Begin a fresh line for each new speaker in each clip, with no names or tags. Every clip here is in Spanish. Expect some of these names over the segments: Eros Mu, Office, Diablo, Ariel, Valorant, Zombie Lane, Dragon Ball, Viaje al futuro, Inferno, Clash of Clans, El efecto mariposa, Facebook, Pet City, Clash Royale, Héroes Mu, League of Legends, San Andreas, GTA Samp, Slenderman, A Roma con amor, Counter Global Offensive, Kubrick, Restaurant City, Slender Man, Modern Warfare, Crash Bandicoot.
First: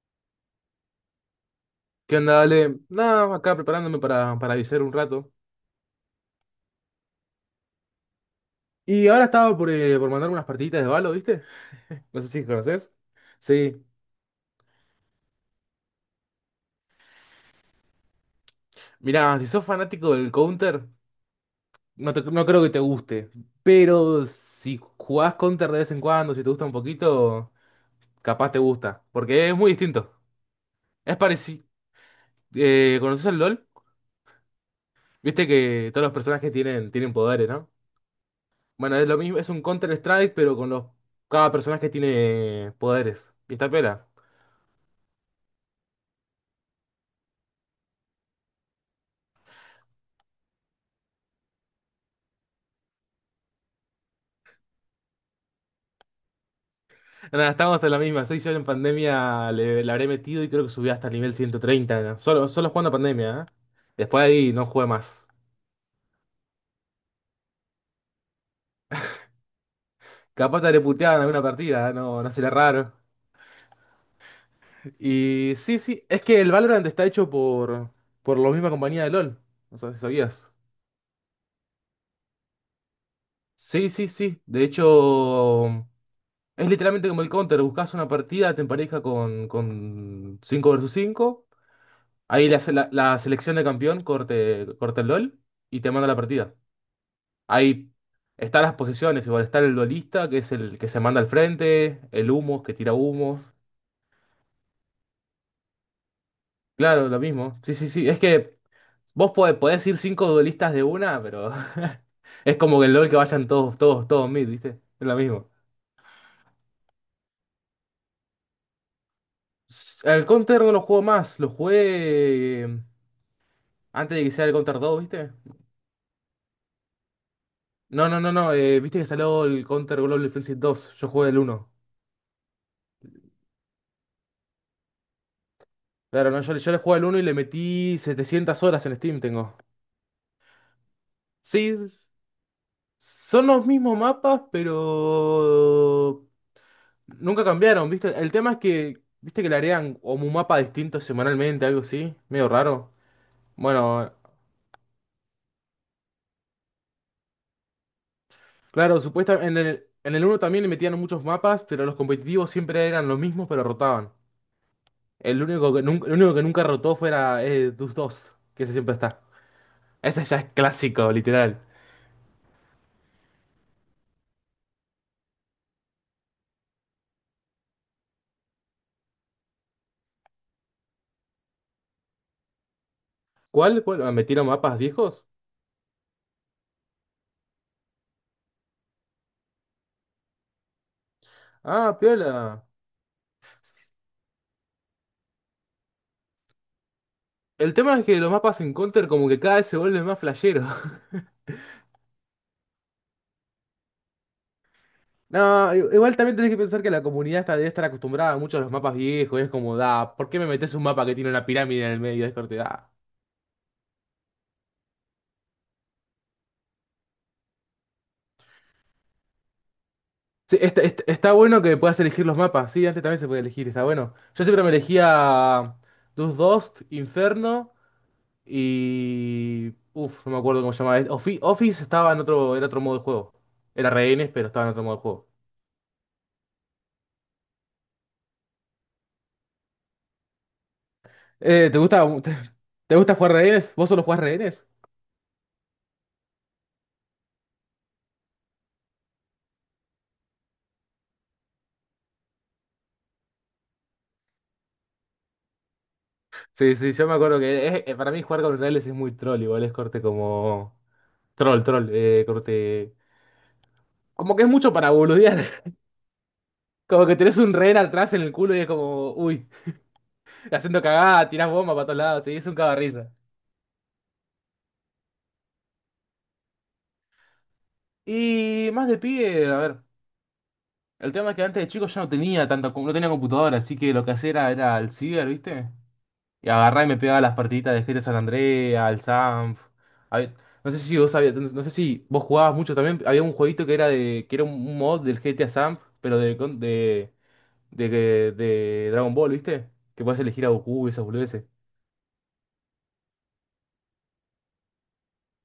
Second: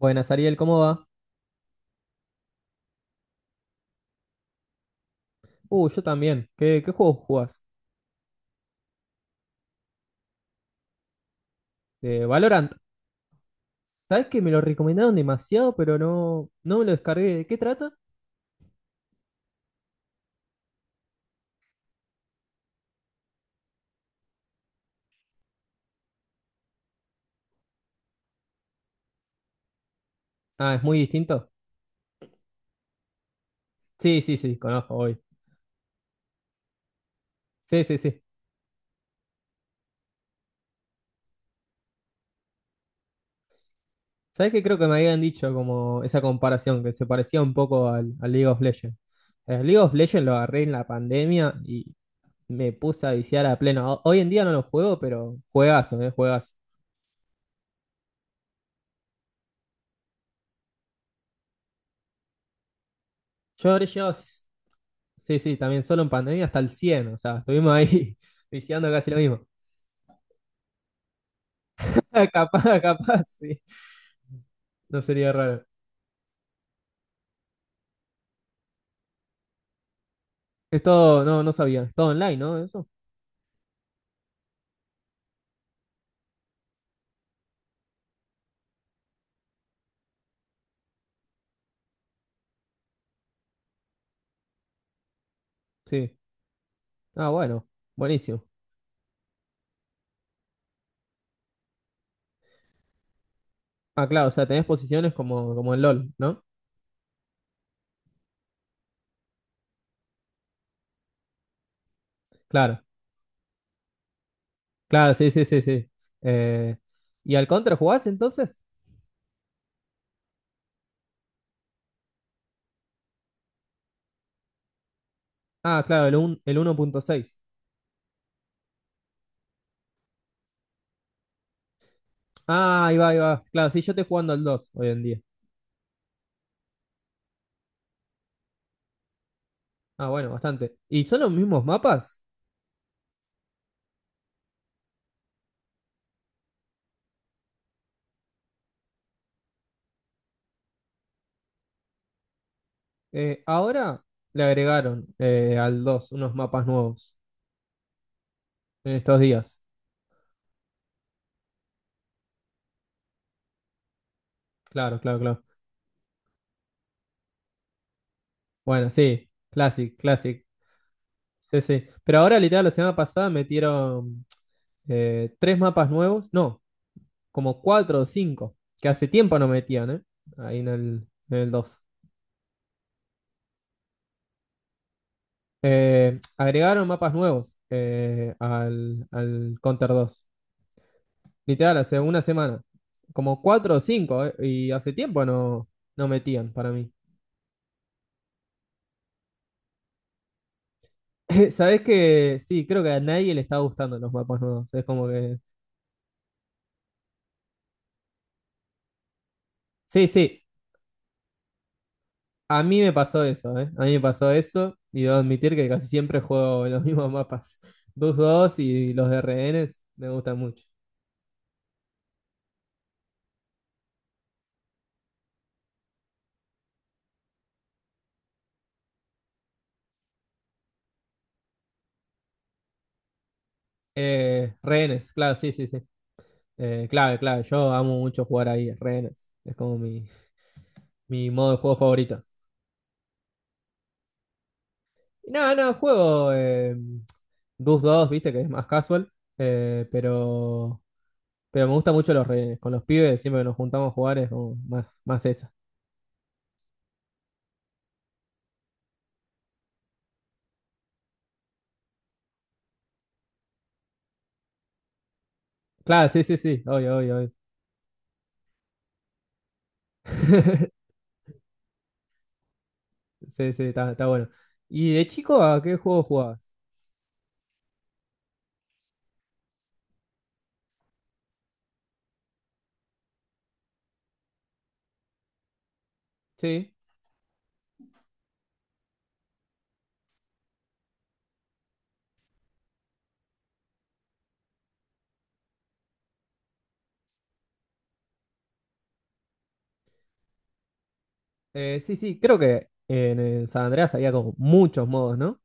Buenas, Ariel, ¿cómo va?
¿Qué onda, Ale? Nada, acá preparándome para avisar un rato.
Yo también. ¿Qué juego jugás?
Y ahora estaba por mandar unas partiditas de Valo, ¿viste? No
De
sé si
Valorant.
conoces. Sí.
¿Sabés que me lo recomendaron demasiado, pero no me lo descargué? ¿De qué trata?
Mirá, si sos fanático del Counter, no, no creo que te guste. Pero si jugás Counter de vez en cuando, si te gusta un poquito, capaz te gusta. Porque es muy distinto.
Ah, es muy
Es
distinto.
parecido. ¿Conoces el LOL?
Sí, sí, sí, conozco hoy.
Viste que todos los personajes tienen poderes, ¿no?
Sí, sí, sí.
Bueno, es lo mismo, es un Counter Strike, pero con los. Cada personaje tiene poderes. ¿Y esta pela?
¿Sabés que creo que me habían dicho como esa comparación, que se parecía un poco al League of Legends? El League of Legends lo agarré en la pandemia y me puse a viciar a pleno. Hoy en día no lo juego, pero juegazo, juegazo.
Nada, estamos en la misma. Seis yo en pandemia le habré metido y creo que subí hasta el nivel 130. ¿No? Solo, solo jugando pandemia, ¿eh?
Yo habré llegado.
Después de ahí no jugué más.
Sí, sí, también solo en pandemia hasta el 100, o sea, estuvimos ahí viciando casi lo mismo.
Capaz te habré puteado en alguna partida, ¿eh? No, no será
Capaz,
raro.
capaz, sí. No sería
Y
raro.
sí, sí, es que el Valorant está hecho por la misma compañía de LOL. No sé si sabías.
Es todo, no sabía. Es todo online, ¿no? Eso.
Sí, sí, sí. De hecho, es literalmente como el Counter. Buscas una partida, te empareja con 5 versus cinco. Ahí la, se- la selección de campeón corte, corta el LOL y te manda la
Sí.
partida.
Ah, bueno.
Ahí
Buenísimo.
están las posiciones, igual está el duelista, que es el que se manda al frente, el humo, que tira humos.
Ah, claro, o sea, tenés posiciones como, como en LOL, ¿no?
Claro, lo mismo. Sí, sí, sí. Es que vos podés ir cinco duelistas de una, pero es como
Claro.
que el LOL que vayan todos, todos, todos mid, ¿viste? Es
Claro,
lo
sí, sí,
mismo.
sí, sí. Eh, ¿Y al Contra jugás entonces?
El Counter no lo juego más, lo jugué antes de que sea el Counter dos, ¿viste?
Ah, claro, el 1.6.
No, no, no, no, Viste que salió el Counter Global Offensive dos, yo jugué el uno.
Ah, ahí va, ahí va. Claro, sí, yo estoy jugando al 2 hoy en día.
Claro, no, yo le jugué al uno y le metí 700 horas en Steam, tengo.
Ah, bueno, bastante. ¿Y son los mismos
Sí,
mapas?
son los mismos mapas, pero nunca cambiaron, ¿viste? El tema es que, ¿viste que le harían como un mapa distinto semanalmente, algo así? Medio raro.
Ahora
Bueno,
le agregaron al 2 unos mapas nuevos en
claro,
estos
supuestamente
días.
en el uno también le metían muchos mapas, pero los competitivos siempre eran los mismos, pero rotaban.
Claro, claro,
El
claro.
único que nunca, el único que nunca rotó fuera Dust 2, que ese
Bueno,
siempre está.
sí, Classic,
Ese ya
Classic.
es clásico,
Sí,
literal.
sí. Pero ahora, literal, la semana pasada metieron tres mapas nuevos. No, como cuatro o cinco, que hace tiempo no metían, ¿eh? Ahí en el 2.
¿Cuál? ¿Cuál? Ah, ¿metieron mapas viejos?
Agregaron mapas nuevos al Counter dos. Literal,
Ah,
hace una semana.
piola.
Como cuatro o cinco, y hace tiempo no metían para mí.
El tema es que los mapas en Counter como que cada vez se vuelven más flasheros.
Sabes que sí, creo que a nadie le está gustando los mapas nuevos. Es como que.
No, igual también tenés que pensar que la comunidad está, debe estar acostumbrada mucho a los mapas viejos. Es como,
Sí,
da, ¿por qué
sí,
me metes un mapa que tiene una pirámide en el medio? Es corte,
a mí
da.
me pasó eso, ¿eh? A mí me pasó eso y debo admitir que casi siempre juego los mismos mapas. Dust dos y los de rehenes me gustan
Sí,
mucho.
está, está bueno que puedas elegir los mapas. Sí, antes también se podía elegir, está bueno. Yo siempre me elegía Dus Dost, Inferno y. Uf, no me acuerdo cómo se llamaba. Office estaba en otro, era otro modo de juego. Era rehenes, pero estaba en otro modo de
Rehenes,
juego.
claro, sí, sí, sí. Clave, clave. Yo amo mucho jugar ahí, rehenes. Es como mi modo de juego
¿Te gusta,
favorito.
te, gusta jugar rehenes? ¿Vos solo jugás rehenes?
Y nada, no, juego Dust 2, viste, que es más casual. eh, pero. Pero me gusta mucho los rehenes. Con los pibes, siempre que nos juntamos a jugar es como más, más esa.
Sí, sí, yo me acuerdo que para mí jugar con reales es muy troll, igual es corte como... Troll, troll, corte... Como que es mucho para boludear.
Claro, sí, sí, sí. Obvio,
Como
obvio,
que
obvio.
tenés un rehén atrás en el culo y es como, uy, haciendo cagada, tirás bomba para todos lados, sí, es un cagarrisa.
Sí, sí, está, está bueno. ¿Y de chico a qué juego jugabas?
Y más de pibe, a ver, el tema es que antes de chico yo no tenía tanta, no tenía computadora, así que lo que hacía era el ciber, ¿viste? Y
Sí.
agarraba y me pegaba las partiditas de GTA San Andreas, al Sanf. Hab- No sé si vos sabías, no no sé si vos jugabas mucho también. Había un jueguito que era de, que era un mod del GTA Sanf, pero de, con- de Dragon Ball, ¿viste? Que podías elegir a Goku y esas boludeces.
Sí, sí, creo que en el San Andreas había como muchos modos, ¿no?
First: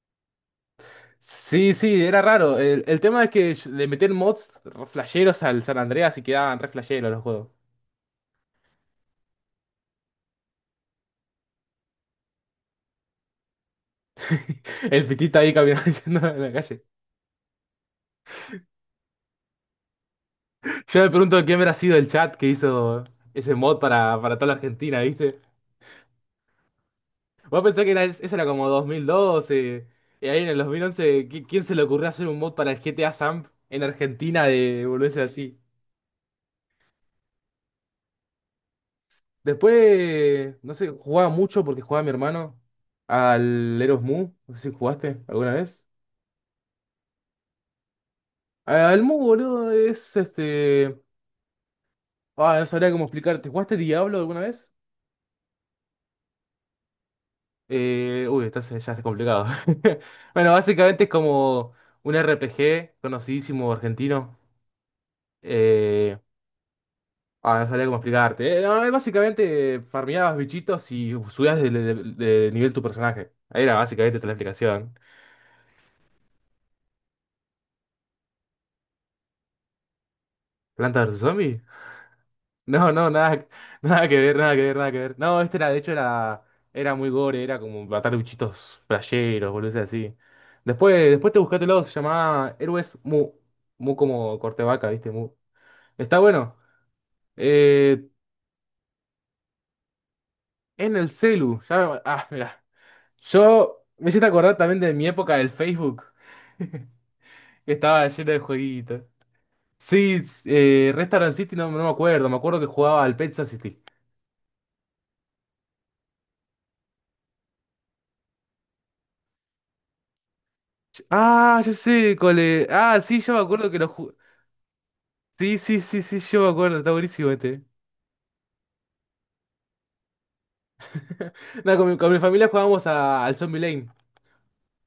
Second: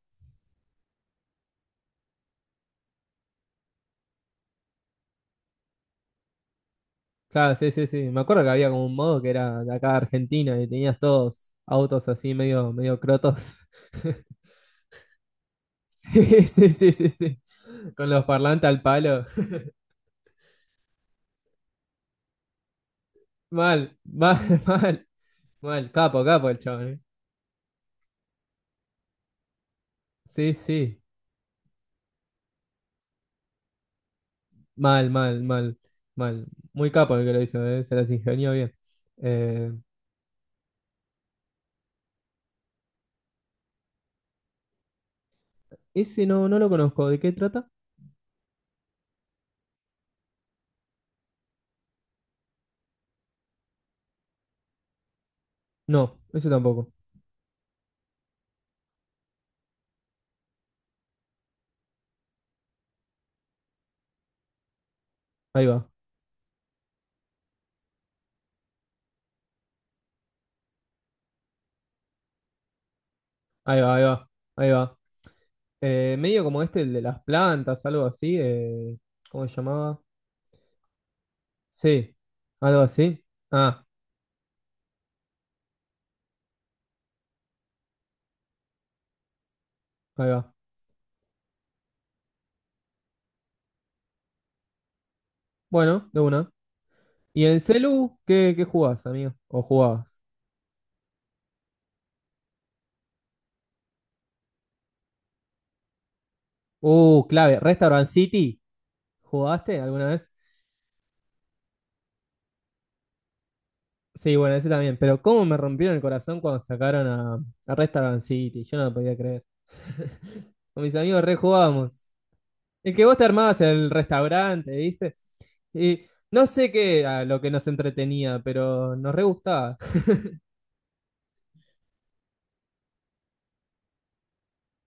Sí, sí, era raro. El tema es que le metían mods re flasheros al San Andreas y quedaban re flasheros los juegos.
Claro, sí, sí, sí. Me acuerdo que había como un modo que era de acá de Argentina y tenías todos autos así medio, medio crotos.
El pitita ahí caminando yendo en
Sí,
la
sí,
calle.
sí, sí, sí. Con los parlantes al palo.
Yo me pregunto quién habrá sido el chat que hizo ese mod
Mal,
para,
mal,
para toda la
mal,
Argentina, ¿viste?
mal. Capo, capo el chabón, ¿eh?
Vos pensás que era, eso era como 2012. Y ahí en
Sí,
el
sí.
2011, ¿quién se le ocurrió hacer un mod para el GTA Samp en Argentina de
Mal,
volverse
mal,
así?
mal, mal. Muy capo el que lo hizo, ¿eh? Se las ingenió bien. Eh,
Después, no sé, jugaba mucho porque jugaba mi hermano al Eros Mu. No sé si jugaste alguna vez.
Ese no, no lo conozco. ¿De qué trata?
Al Mu, boludo, es este. Ah, no sabría cómo explicarte. ¿Jugaste Diablo alguna vez?
No, ese tampoco.
Uy, estás, ya está complicado. Bueno, básicamente es como un RPG conocidísimo argentino.
Ahí va,
eh, Ah, no sabía cómo explicarte. No, básicamente farmeabas bichitos y subías de, de nivel tu personaje. Ahí era
ahí va, ahí
básicamente toda
va,
la
ahí
explicación.
va. Medio como este, el de las plantas, algo así. ¿Cómo se llamaba?
¿Planta vs zombie?
Sí, algo
No, no,
así.
nada,
Ah,
nada que ver, nada que ver, nada que ver. No, este era, de hecho, era muy gore, era como matar bichitos playeros, boludeces así.
ahí va.
Después, después te buscátelo, se llamaba Héroes Mu. Mu como corte vaca, ¿viste? Mu.
Bueno,
Está
de una.
bueno.
¿Y en
Eh,
celu qué jugás, amigo? ¿O jugabas?
en el celu. Ya, ah, mira. Yo me hiciste acordar también de mi época del Facebook. que
Clave.
estaba
¿Restaurant
lleno de
City?
jueguitos.
¿Jugaste alguna
Sí,
vez?
Restaurant City no, no me acuerdo, me acuerdo que jugaba al Pet City.
Sí, bueno, ese también. Pero cómo me rompieron el corazón cuando sacaron a Restaurant City. Yo no lo podía creer. Con mis amigos
Ah, ya
rejugábamos.
sé, cole.
El
Ah,
que vos
sí,
te
yo me
armabas
acuerdo que
el restaurante, ¿viste?
sí, sí, sí,
Y
sí, yo
no
me
sé
acuerdo, está
qué era
buenísimo
lo que
este.
nos entretenía, pero nos re gustaba.
No, con mi familia jugábamos al Zombie Lane.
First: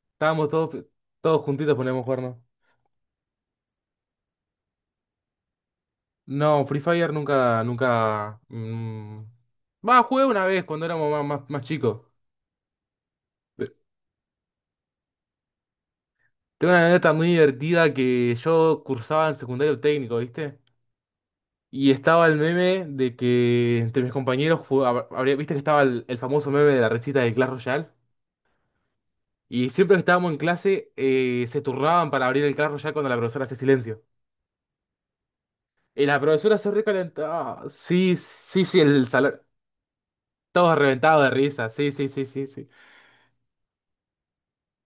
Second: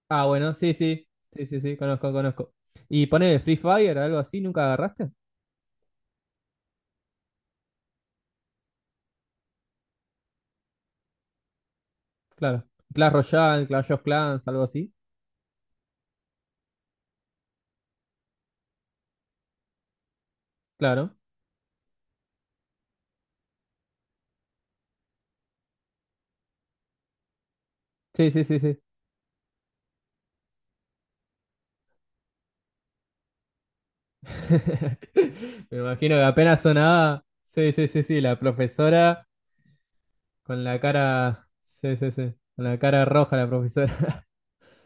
Ah,
Estábamos
bueno, sí,
todos,
sí.
todos
Sí, sí,
juntitos
sí,
poníamos a
conozco,
jugar, ¿no?
conozco. ¿Y pone Free Fire, algo así? ¿Nunca agarraste?
No, Free Fire nunca, nunca. Mm. Va, jugué una vez cuando éramos más, más, más chicos.
Claro. Clash Royale,
Pe-
Clash of Clans, algo así.
Tengo una anécdota muy divertida que yo cursaba en secundario técnico, ¿viste?
Claro.
Y estaba el meme de que entre mis compañeros, viste que estaba el famoso meme de la recita de Clash Royale.
Sí, sí, sí, sí.
Y siempre que estábamos en clase, se turnaban para abrir el Clash Royale cuando la profesora hace silencio.
Me
Y
imagino
la
que
profesora
apenas
se
sonaba.
recalentaba.
Sí, sí, sí,
Sí,
sí. La
sí, sí, el
profesora.
salón.
Con
Todos
la
reventados de
cara.
risa. Sí,
Sí,
sí,
sí,
sí,
sí.
sí,
Con
sí.
la cara roja la profesora.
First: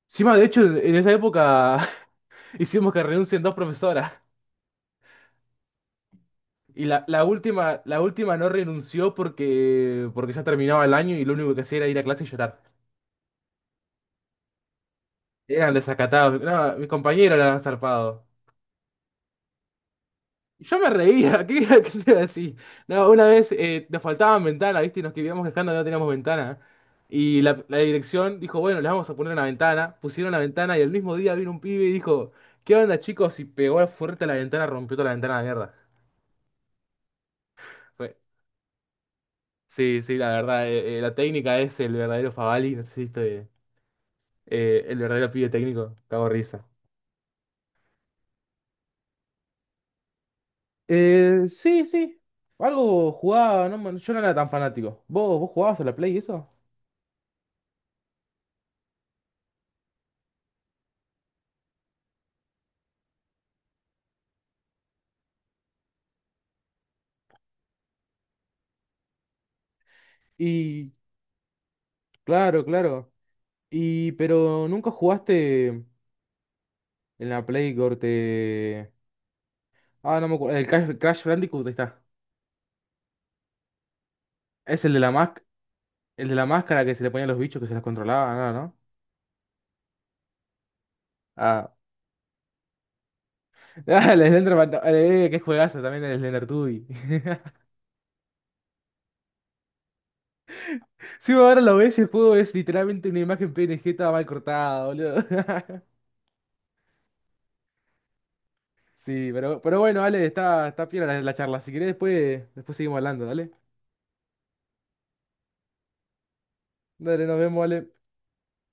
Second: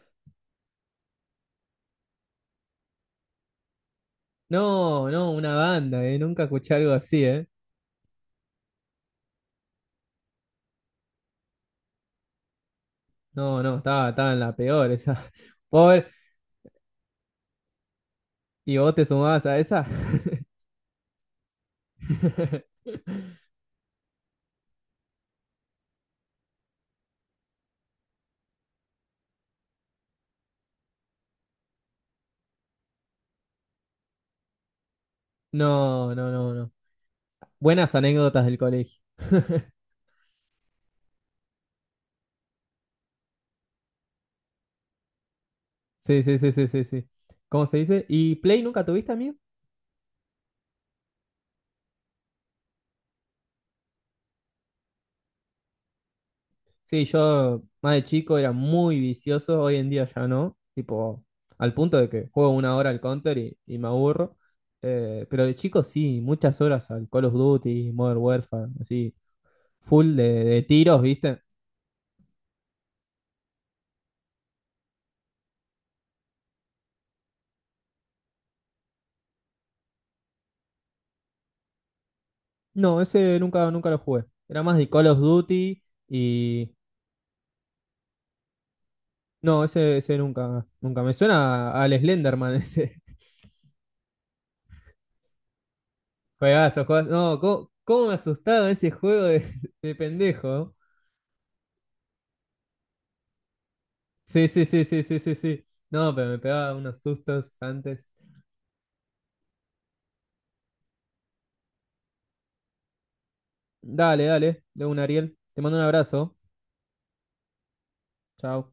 Encima, de hecho, en esa época hicimos que renuncien dos profesoras.
No, no, una banda, ¿eh? Nunca escuché
Y
algo
la,
así, ¿eh?
la última no renunció porque, porque ya terminaba el año y lo único que hacía era ir a clase y llorar.
No, no, estaba, estaba en la peor esa.
Eran
Pobre.
desacatados. No, mi compañero era zarpado.
¿Y vos te sumabas a esa?
Y yo me reía, ¿qué, qué te iba a decir? No, una vez nos faltaban ventanas, ¿viste? Y nos quedábamos quejando de que no teníamos ventana. Y la dirección dijo, bueno, les vamos a poner una ventana. Pusieron la ventana y el mismo día vino un pibe y dijo, ¿qué onda, chicos? Y pegó fuerte a la ventana, rompió toda la ventana a la mierda.
No, no, no, no. Buenas
Fue-
anécdotas del colegio.
Sí, sí, la verdad, la técnica es el verdadero Favali, no sé si estoy, el verdadero pibe técnico,
Sí,
cago en
sí, sí, sí,
risa.
sí, sí. ¿Cómo se dice? ¿Y Play nunca tuviste, amigo?
Sí, sí. Algo jugaba, no, yo no era tan fanático. ¿Vos, vos jugabas a la Play y eso?
Sí, yo más de chico era muy vicioso, hoy en día ya no, tipo, al punto de que juego una hora al Counter y me aburro. Pero de chico sí, muchas horas al Call of Duty, Modern Warfare, así, full de
Y
tiros, ¿viste?
claro, claro. Y pero nunca jugaste en la Play corte. Ah, no me acuerdo. El Crash, Crash Bandicoot ahí está.
No, ese nunca, nunca lo jugué, era más
Es
de
el de
Call
la
of
más,
Duty
el de la
y...
máscara que se le ponían los bichos que se los controlaba, ¿no? ¿No?
No, ese nunca, nunca, me suena
Ah,
al Slenderman ese,
qué juegazo también el Slender
juegazo,
Tui.
juegazo, no, ¿cómo, cómo me asustaba ese juego de pendejo?
Sí, ahora lo ves, el juego es literalmente una imagen PNG toda mal
Sí, sí, sí,
cortada,
sí,
boludo.
sí, sí, sí. No, pero me pegaba unos sustos antes.
Sí, pero bueno, Ale, está, está piola la charla. Si querés, después seguimos hablando, dale.
Dale, dale, de un Ariel. Te mando un abrazo.
Dale, nos vemos, Ale.
Chao.